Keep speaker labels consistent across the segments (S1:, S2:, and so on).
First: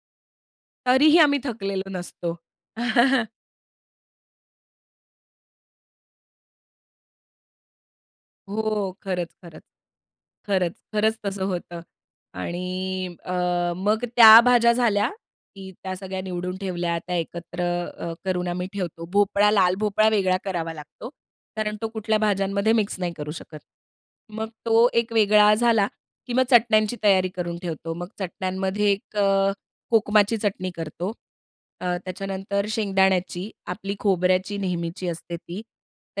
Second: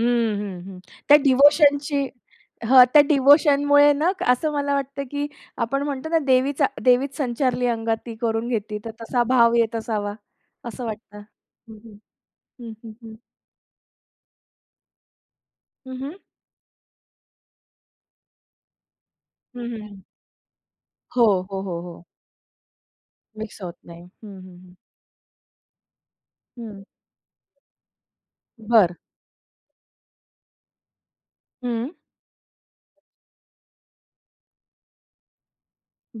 S1: हं, हं, हं. त्या
S2: तरीही आम्ही थकलेलो
S1: डिव्होशनची
S2: नसतो.
S1: हां, त्या डिव्होशनमुळे ना असं मला वाटतं की आपण म्हणतो ना देवीचा देवीच संचारली अंगात. ती करून घेते तर
S2: हो
S1: तसा भाव
S2: खरंच-खरंच.
S1: येत असावा.
S2: खरंच,
S1: असं वाटतं
S2: खरंच तसं
S1: हं,
S2: होतं.
S1: हं. हं, हं, हं.
S2: आणि अ, मग त्या भाज्या झाल्या, की त्या
S1: हं, हं.
S2: सगळ्या निवडून ठेवल्या, त्या एकत्र अ, करून आम्ही ठेवतो. भोपळा,
S1: हं,
S2: लाल
S1: हं, हं.
S2: भोपळा वेगळा करावा लागतो.
S1: हो. हो,
S2: कारण
S1: हो,
S2: तो
S1: हो.
S2: कुठल्या भाज्यांमध्ये मिक्स नाही करू शकत.
S1: मिक्स होत नाही. हं,
S2: मग
S1: हं, हं.
S2: तो एक वेगळा झाला की मग
S1: हं.
S2: चटण्यांची तयारी करून ठेवतो. मग चटण्यांमध्ये
S1: बरं.
S2: एक अ, कोकमाची चटणी करतो.
S1: हं.
S2: अ, त्याच्यानंतर शेंगदाण्याची, आपली खोबऱ्याची नेहमीची असते ती.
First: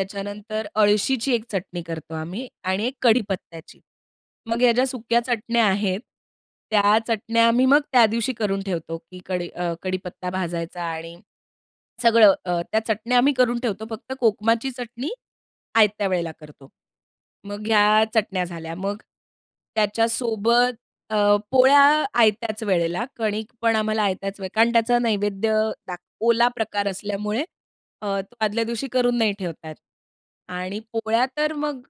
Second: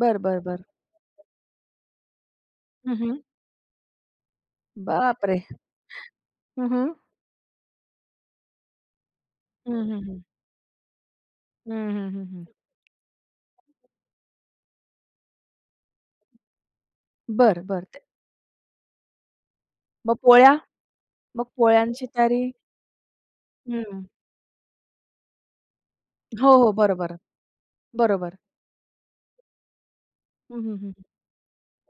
S1: बरं, बरं, बरं.
S2: अळशीची एक चटणी करतो आम्ही आणि
S1: हं,
S2: एक
S1: हं.
S2: कढीपत्त्याची. मग ह्या ज्या सुक्या
S1: बापरे!
S2: चटण्या आहेत.
S1: हं, हं.
S2: त्या चटण्या आम्ही मग त्या दिवशी करून ठेवतो, की कडी
S1: हं,
S2: अ,
S1: हं, हं.
S2: कढीपत्ता भाजायचा आणि
S1: हं, हं, हं,
S2: सगळं
S1: हं.
S2: अ, त्या चटण्या आम्ही करून ठेवतो. फक्त कोकमाची चटणी, आयत्या वेळेला करतो.
S1: बरं,
S2: मग
S1: बरं. ते
S2: ह्या चटण्या झाल्या मग,
S1: मग पोळ्या
S2: त्याच्यासोबत अ,
S1: मग
S2: पोळ्या
S1: पोळ्यांची तयारी?
S2: आयत्याच वेळेला. कणिक पण आम्हाला
S1: हं.
S2: आयत्याच वेळेला कारण त्याचा नैवेद्य दाख ओला
S1: हो, हो.
S2: प्रकार
S1: बरोबर,
S2: असल्यामुळे अ,
S1: बरोबर.
S2: तो आदल्या दिवशी करून नाही ठेवता येत.
S1: हं, हं,
S2: आणि
S1: हं हं.
S2: पोळ्या तर मग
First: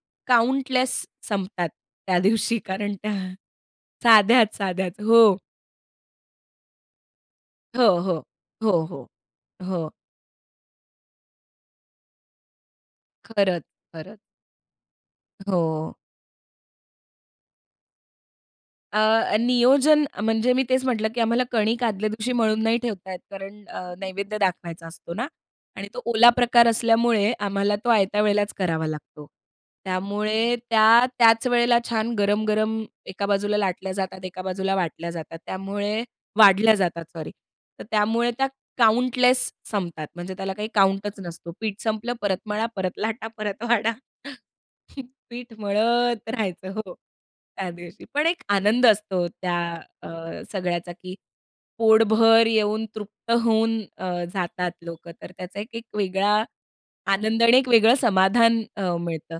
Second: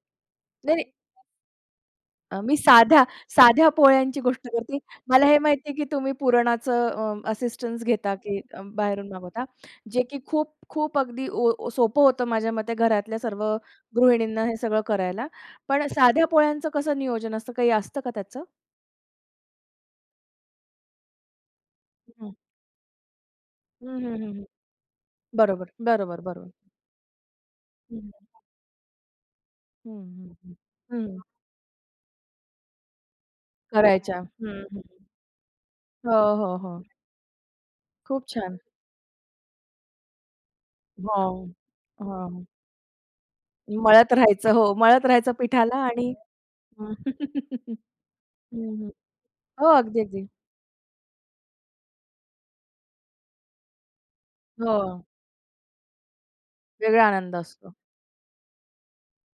S1: नाही नाही.
S2: काउंटलेस संपतात. त्या
S1: अ, मी
S2: दिवशी. कारण
S1: साध्या
S2: त्या
S1: साध्या पोळ्यांची गोष्ट
S2: साध्याचं
S1: करते.
S2: साध्याचं
S1: मला
S2: हो.
S1: हे माहिती आहे की तुम्ही पुरणाचं अ, असिस्टन्स
S2: हो,
S1: घेता
S2: हो.
S1: की
S2: हो, हो.
S1: बाहेरून मागवता?
S2: हो.
S1: जे की खूप-खूप अगदी ओ सोपं होतं माझ्या मते घरातल्या सर्व
S2: खरंच, खरंच.
S1: गृहिणींना हे सगळं करायला. पण
S2: हो.
S1: साध्या पोळ्यांचं कसं नियोजन असतं काही असतं का त्याचं?
S2: अ, नियोजन म्हणजे मी तेच म्हटलं की आम्हाला कणिक आदल्या
S1: हं,
S2: दिवशी
S1: हं.
S2: मळून नाही ठेवता येत कारण
S1: हं,
S2: अ,
S1: हं, हं,
S2: नैवेद्य
S1: हं.
S2: दाखवायचा असतो ना.
S1: बरोबर,
S2: आणि तो
S1: बरोबर,
S2: ओला
S1: बरोबर.
S2: प्रकार असल्यामुळे आम्हाला तो आयत्या
S1: हं.
S2: वेळेलाच करावा लागतो.
S1: हं, हं, हं,
S2: त्यामुळे त्या
S1: हं.
S2: त्याच वेळेला छान गरम-गरम एका बाजूला लाटल्या
S1: करायच्या.
S2: जातात, एका
S1: हं,
S2: बाजूला
S1: हं
S2: वाटल्या जातात, त्यामुळे
S1: हो, हो,
S2: वाढल्या
S1: हो.
S2: जातात सॉरी. तर
S1: खूप
S2: त्यामुळे त्या
S1: छान.
S2: काउंटलेस संपतात. म्हणजे त्याला काही काउंटच
S1: हो,
S2: नसतो. पीठ संपलं परत
S1: हां.
S2: मळा, परत लाटा, परत वाढा.
S1: मळत राहायचं, हो मळत राहायचं
S2: पीठ
S1: पीठाला आणि
S2: मळत राहायचं हो त्या
S1: हं.
S2: दिवशी, पण एक आनंद असतो हो त्या
S1: हो, अगदी
S2: अ,
S1: अगदी.
S2: सगळ्याचा की पोटभर येऊन तृप्त होऊन अ, जातात
S1: हो.
S2: लोकं. तर त्याचा एक एक वेगळा
S1: वेगळा आनंद
S2: आनंद आणि एक
S1: असतो.
S2: वेगळं समाधान अ, मिळतं.